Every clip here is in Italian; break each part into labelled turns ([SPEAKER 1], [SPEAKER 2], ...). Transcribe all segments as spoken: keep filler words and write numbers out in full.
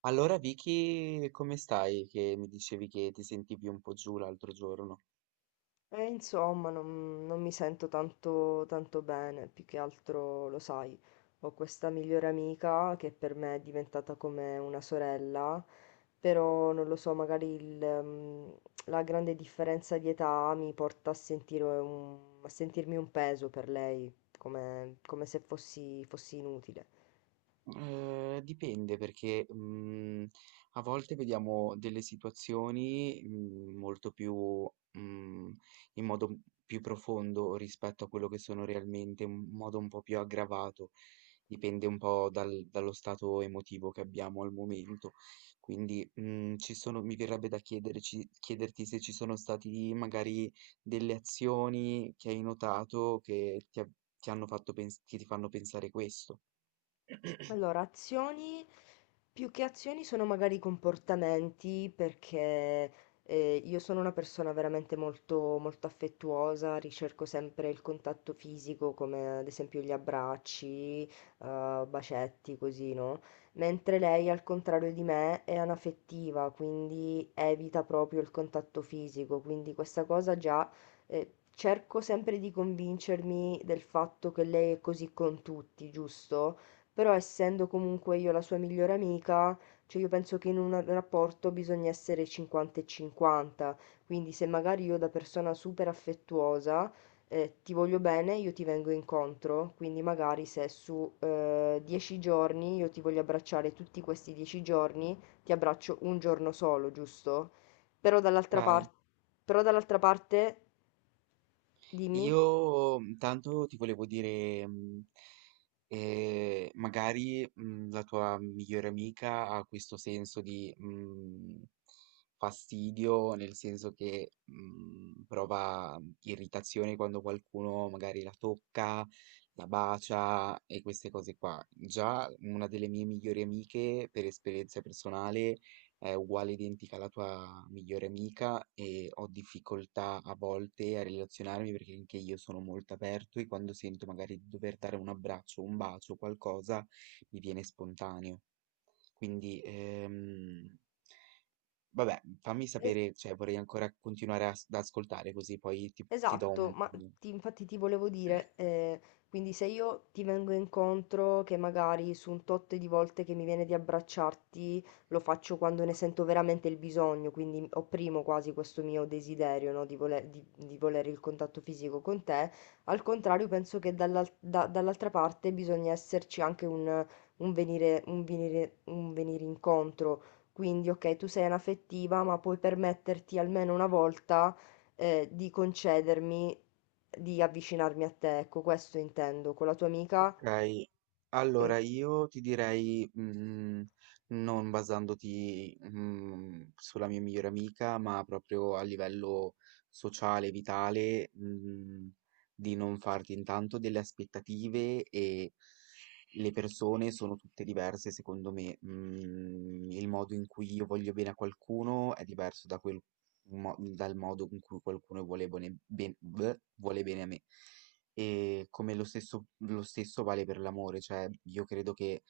[SPEAKER 1] Allora Vicky, come stai? Che mi dicevi che ti sentivi un po' giù l'altro giorno.
[SPEAKER 2] E insomma, non, non mi sento tanto, tanto bene, più che altro lo sai, ho questa migliore amica che per me è diventata come una sorella, però non lo so, magari il, mm, la grande differenza di età mi porta a sentire un- a sentirmi un peso per lei, come, come se fossi fossi inutile.
[SPEAKER 1] Ehm, dipende perché, mhmm, a volte vediamo delle situazioni, mhmm, molto più mhmm, in modo m- più profondo rispetto a quello che sono realmente, in modo un po' più aggravato. Dipende un po' dal dallo stato emotivo che abbiamo al momento. Quindi, mhmm, ci sono mi verrebbe da chiederci chiederti se ci sono stati magari delle azioni che hai notato che ti ha ti hanno fatto pens che ti fanno pensare questo.
[SPEAKER 2] Allora, azioni, più che azioni sono magari comportamenti, perché eh, io sono una persona veramente molto, molto affettuosa, ricerco sempre il contatto fisico, come ad esempio gli abbracci, eh, bacetti, così, no? Mentre lei, al contrario di me, è anaffettiva, quindi evita proprio il contatto fisico, quindi questa cosa già... eh, cerco sempre di convincermi del fatto che lei è così con tutti, giusto? Però essendo comunque io la sua migliore amica, cioè io penso che in un rapporto bisogna essere cinquanta e cinquanta, quindi se magari io da persona super affettuosa eh, ti voglio bene, io ti vengo incontro, quindi magari se su eh, dieci giorni io ti voglio abbracciare tutti questi dieci giorni, ti abbraccio un giorno solo, giusto? Però dall'altra
[SPEAKER 1] Okay.
[SPEAKER 2] parte, però dall'altra parte, dimmi.
[SPEAKER 1] Io mh, tanto ti volevo dire, mh, eh, magari mh, la tua migliore amica ha questo senso di mh, fastidio, nel senso che mh, prova irritazione quando qualcuno magari la tocca, la bacia e queste cose qua. Già una delle mie migliori amiche, per esperienza personale, è uguale identica alla tua migliore amica e ho difficoltà a volte a relazionarmi perché anche io sono molto aperto e quando sento magari di dover dare un abbraccio, un bacio, qualcosa, mi viene spontaneo. Quindi, ehm, vabbè, fammi sapere, cioè vorrei ancora continuare as- ad ascoltare così poi ti, ti do
[SPEAKER 2] Esatto,
[SPEAKER 1] un...
[SPEAKER 2] ma ti- infatti ti volevo dire, eh, quindi se io ti vengo incontro, che magari su un tot di volte che mi viene di abbracciarti, lo faccio quando ne sento veramente il bisogno, quindi opprimo quasi questo mio desiderio, no, di voler, di- di volere il contatto fisico con te, al contrario penso che dall'al- da- dall'altra parte bisogna esserci anche un, un venire, un venire, un venire incontro, quindi ok, tu sei anaffettiva, ma puoi permetterti almeno una volta eh, di concedermi di avvicinarmi a te, ecco, questo intendo, con la tua amica,
[SPEAKER 1] Okay,
[SPEAKER 2] eh,
[SPEAKER 1] allora io ti direi, mhmm, non basandoti, mhmm, sulla mia migliore amica, ma proprio a livello sociale, vitale, mhmm, di non farti intanto delle aspettative e le persone sono tutte diverse secondo me. Mhmm, il modo in cui io voglio bene a qualcuno è diverso da quel mo dal modo in cui qualcuno vuole bone ben bleh, vuole bene a me. E come lo stesso, lo stesso vale per l'amore, cioè io credo che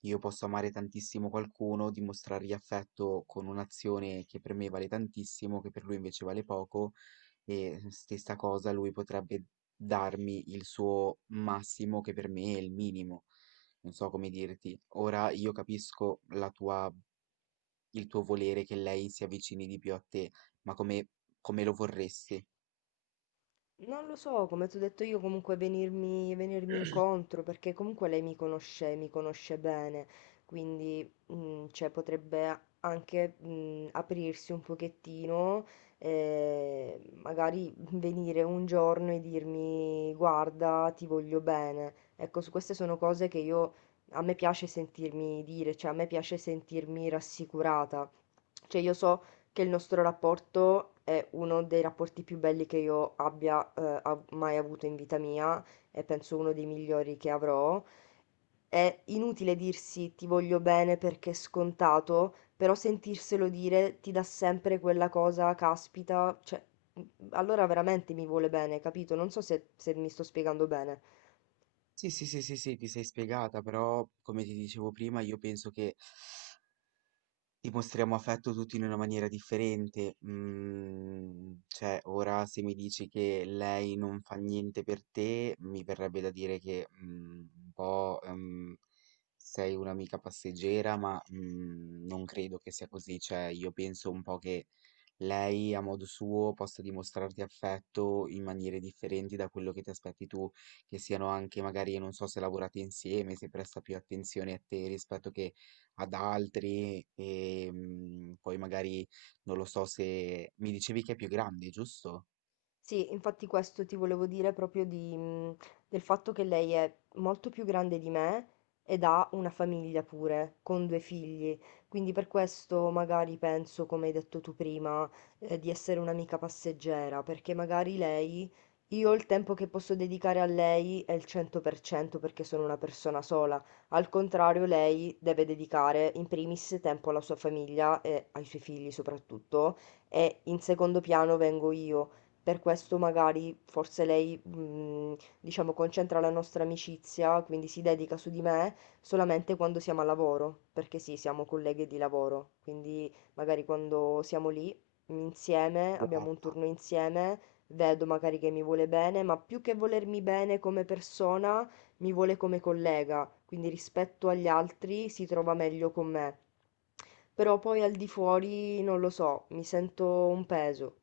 [SPEAKER 1] io possa amare tantissimo qualcuno, dimostrargli affetto con un'azione che per me vale tantissimo, che per lui invece vale poco, e stessa cosa lui potrebbe darmi il suo massimo che per me è il minimo. Non so come dirti. Ora io capisco la tua, il tuo volere che lei si avvicini di più a te, ma come, come lo vorresti?
[SPEAKER 2] non lo so, come ti ho detto io, comunque venirmi, venirmi incontro, perché comunque lei mi conosce, mi conosce bene, quindi mm, cioè, potrebbe a- anche mm, aprirsi un pochettino, eh, magari venire un giorno e dirmi guarda, ti voglio bene. Ecco, su queste sono cose che io, a me piace sentirmi dire, cioè a me piace sentirmi rassicurata. Cioè io so che il nostro rapporto è uno dei rapporti più belli che io abbia eh, av- mai avuto in vita mia e penso uno dei migliori che avrò. È inutile dirsi ti voglio bene perché è scontato, però sentirselo dire ti dà sempre quella cosa, caspita, cioè, allora veramente mi vuole bene, capito? Non so se se mi sto spiegando bene.
[SPEAKER 1] Sì, sì, sì, sì, sì, ti sei spiegata, però come ti dicevo prima, io penso che dimostriamo affetto tutti in una maniera differente. Mm, cioè, ora se mi dici che lei non fa niente per te, mi verrebbe da dire che mm, un po' ehm, sei un'amica passeggera, ma mm, non credo che sia così. Cioè, io penso un po' che lei a modo suo possa dimostrarti affetto in maniere differenti da quello che ti aspetti tu, che siano anche magari, non so, se lavorate insieme, se presta più attenzione a te rispetto che ad altri, e mm, poi magari non lo so se mi dicevi che è più grande, giusto?
[SPEAKER 2] Sì, infatti questo ti volevo dire proprio di, mh, del fatto che lei è molto più grande di me ed ha una famiglia pure, con due figli. Quindi per questo magari penso, come hai detto tu prima, eh, di essere un'amica passeggera, perché magari lei, io il tempo che posso dedicare a lei è il cento per cento perché sono una persona sola. Al contrario, lei deve dedicare in primis tempo alla sua famiglia e ai suoi figli soprattutto, e in secondo piano vengo io. Per questo magari forse lei, mh, diciamo, concentra la nostra amicizia, quindi si dedica su di me solamente quando siamo al lavoro, perché sì, siamo colleghe di lavoro, quindi magari quando siamo lì mh, insieme, abbiamo un
[SPEAKER 1] Guarda.
[SPEAKER 2] turno insieme, vedo magari che mi vuole bene, ma più che volermi bene come persona, mi vuole come collega, quindi rispetto agli altri si trova meglio con me. Però poi al di fuori, non lo so, mi sento un peso.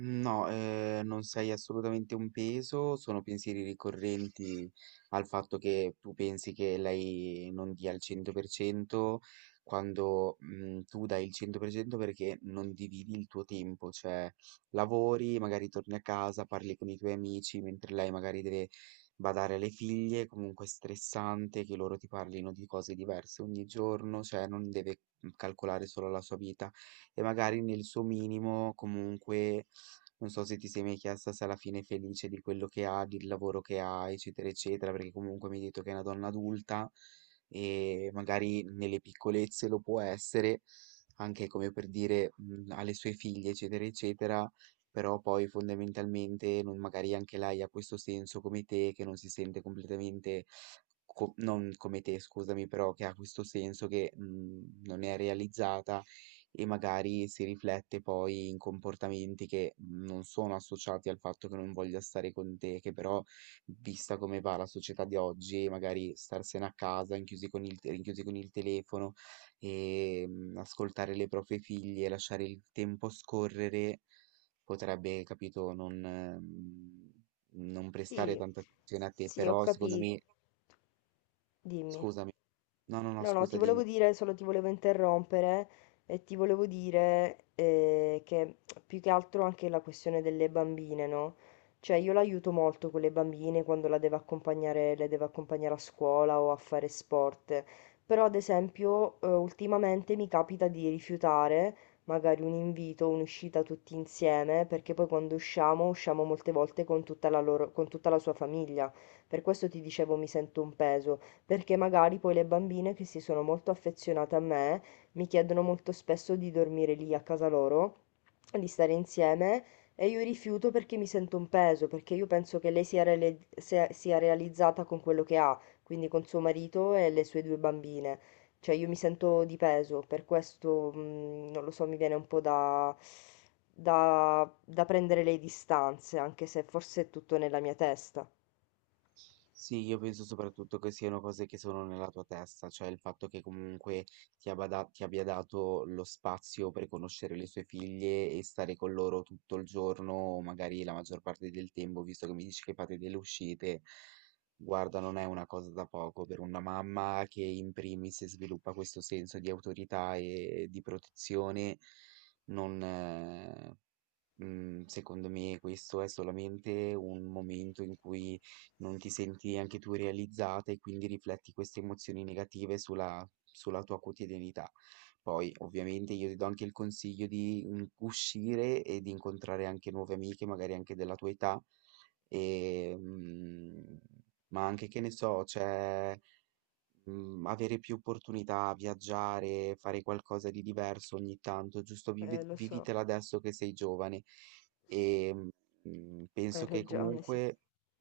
[SPEAKER 1] No, ehm, non sei assolutamente un peso, sono pensieri ricorrenti al fatto che tu pensi che lei non dia il cento per cento quando, mhmm, tu dai il cento per cento perché non dividi il tuo tempo, cioè lavori, magari torni a casa, parli con i tuoi amici, mentre lei magari deve badare alle figlie, comunque è stressante che loro ti parlino di cose diverse ogni giorno, cioè non deve, mhmm, calcolare solo la sua vita e magari nel suo minimo comunque non so se ti sei mai chiesta se alla fine è felice di quello che ha, del lavoro che ha, eccetera, eccetera, perché comunque mi hai detto che è una donna adulta e magari nelle piccolezze lo può essere, anche come per dire mh, alle sue figlie, eccetera, eccetera, però poi fondamentalmente non- magari anche lei ha questo senso come te, che non si sente completamente, co- non come te, scusami, però che ha questo senso che mh, non è realizzata e magari si riflette poi in comportamenti che non sono associati al fatto che non voglia stare con te, che però, vista come va la società di oggi, magari starsene a casa, rinchiusi con il, te- rinchiusi con il telefono e mm, ascoltare le proprie figlie, lasciare il tempo scorrere, potrebbe, capito, non, ehm, non prestare
[SPEAKER 2] Sì,
[SPEAKER 1] tanta attenzione a te,
[SPEAKER 2] sì, ho
[SPEAKER 1] però secondo
[SPEAKER 2] capito.
[SPEAKER 1] me,
[SPEAKER 2] Dimmi.
[SPEAKER 1] scusami, no, no, no,
[SPEAKER 2] No, no,
[SPEAKER 1] scusa,
[SPEAKER 2] ti
[SPEAKER 1] dimmi.
[SPEAKER 2] volevo dire, solo ti volevo interrompere e ti volevo dire eh, che più che altro anche la questione delle bambine, no? Cioè io l'aiuto molto con le bambine quando la devo accompagnare, le devo accompagnare a scuola o a fare sport, però ad esempio eh, ultimamente mi capita di rifiutare magari un invito, un'uscita tutti insieme, perché poi quando usciamo, usciamo molte volte con tutta la loro- con tutta la sua famiglia. Per questo ti dicevo mi sento un peso perché magari poi le bambine che si sono molto affezionate a me mi chiedono molto spesso di dormire lì a casa loro, di stare insieme e io rifiuto perché mi sento un peso, perché io penso che lei sia, reali- sia sia realizzata con quello che ha, quindi con suo marito e le sue due bambine. Cioè io mi sento di peso, per questo mm, non lo so, mi viene un po' da, da, da prendere le distanze, anche se forse è tutto nella mia testa.
[SPEAKER 1] Sì, io penso soprattutto che siano cose che sono nella tua testa, cioè il fatto che comunque ti abbia, da- ti abbia dato lo spazio per conoscere le sue figlie e stare con loro tutto il giorno, o magari la maggior parte del tempo, visto che mi dici che fate delle uscite. Guarda, non è una cosa da poco per una mamma che in primis sviluppa questo senso di autorità e di protezione. Non, eh, Mhmm, Secondo me questo è solamente un momento in cui non ti senti anche tu realizzata e quindi rifletti queste emozioni negative sulla sulla tua quotidianità. Poi ovviamente io ti do anche il consiglio di, mhmm, uscire e di incontrare anche nuove amiche, magari anche della tua età, ehm, ma anche che ne so, cioè mhmm, avere più opportunità, viaggiare, fare qualcosa di diverso ogni tanto, giusto vivi
[SPEAKER 2] Eh, lo so,
[SPEAKER 1] vivitela adesso che sei giovane. Ehm, mhmm,
[SPEAKER 2] hai
[SPEAKER 1] penso che
[SPEAKER 2] ragione, sì.
[SPEAKER 1] comunque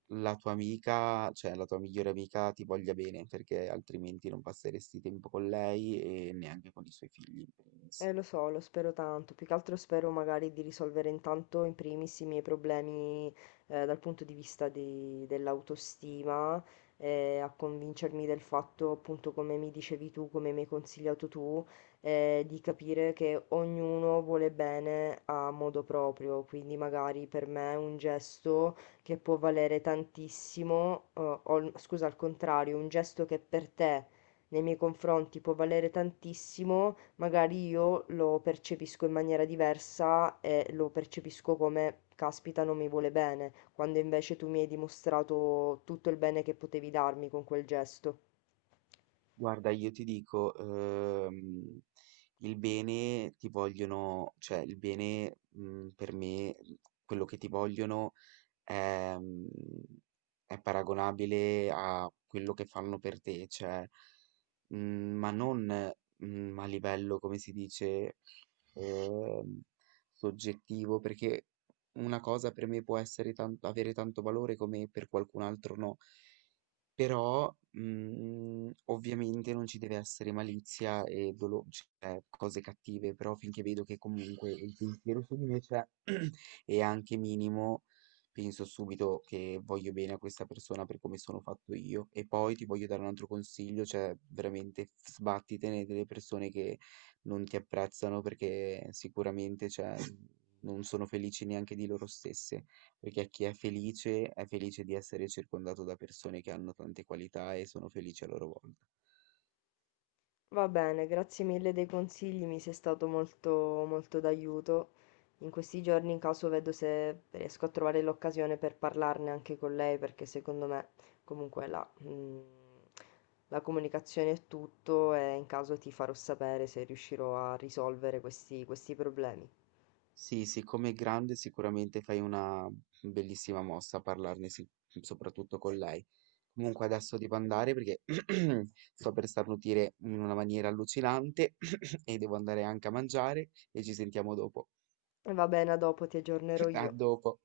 [SPEAKER 1] la tua amica, cioè la tua migliore amica ti voglia bene, perché altrimenti non passeresti tempo con lei e neanche con i suoi figli in primis.
[SPEAKER 2] Eh, lo so, lo spero tanto. Più che altro spero magari di risolvere intanto in primis i miei problemi eh, dal punto di vista di- dell'autostima, eh, a convincermi del fatto, appunto, come mi dicevi tu, come mi hai consigliato tu, eh, di capire che ognuno vuole bene a modo proprio. Quindi magari per me un gesto che può valere tantissimo, eh, o il- scusa, al contrario, un gesto che per te nei miei confronti può valere tantissimo magari io lo percepisco in maniera diversa e lo percepisco come caspita non mi vuole bene, quando invece tu mi hai dimostrato tutto il bene che potevi darmi con quel gesto.
[SPEAKER 1] Guarda, io ti dico, ehm, il bene ti vogliono cioè il bene, mhmm, per me, quello che ti vogliono ehm, è paragonabile a quello che fanno per te, cioè, mhmm, ma non, mhmm, a livello, come si dice, ehm, soggettivo, perché una cosa per me può essere tan avere tanto valore come per qualcun altro no. Però, mhmm, ovviamente non ci deve essere malizia e dolo cioè cose cattive, però finché vedo che comunque il pensiero su di me c'è e anche minimo, penso subito che voglio bene a questa persona per come sono fatto io. E poi ti voglio dare un altro consiglio, cioè veramente f sbattitene delle persone che non ti apprezzano perché sicuramente, cioè, non sono felici neanche di loro stesse. Perché chi è felice è felice di essere circondato da persone che hanno tante qualità e sono felici a loro volta.
[SPEAKER 2] Va bene, grazie mille dei consigli, mi sei stato molto, molto d'aiuto. In questi giorni, in caso, vedo se riesco a trovare l'occasione per parlarne anche con lei, perché secondo me, comunque, la, mm, la comunicazione è tutto e in caso ti farò sapere se riuscirò a risolvere questi, questi problemi.
[SPEAKER 1] Sì, siccome è grande sicuramente fai una bellissima mossa a parlarne sic- soprattutto con lei. Comunque adesso devo andare perché sto per starnutire in una maniera allucinante e devo andare anche a mangiare e ci sentiamo dopo.
[SPEAKER 2] E va bene, a dopo ti aggiornerò
[SPEAKER 1] A
[SPEAKER 2] io.
[SPEAKER 1] dopo.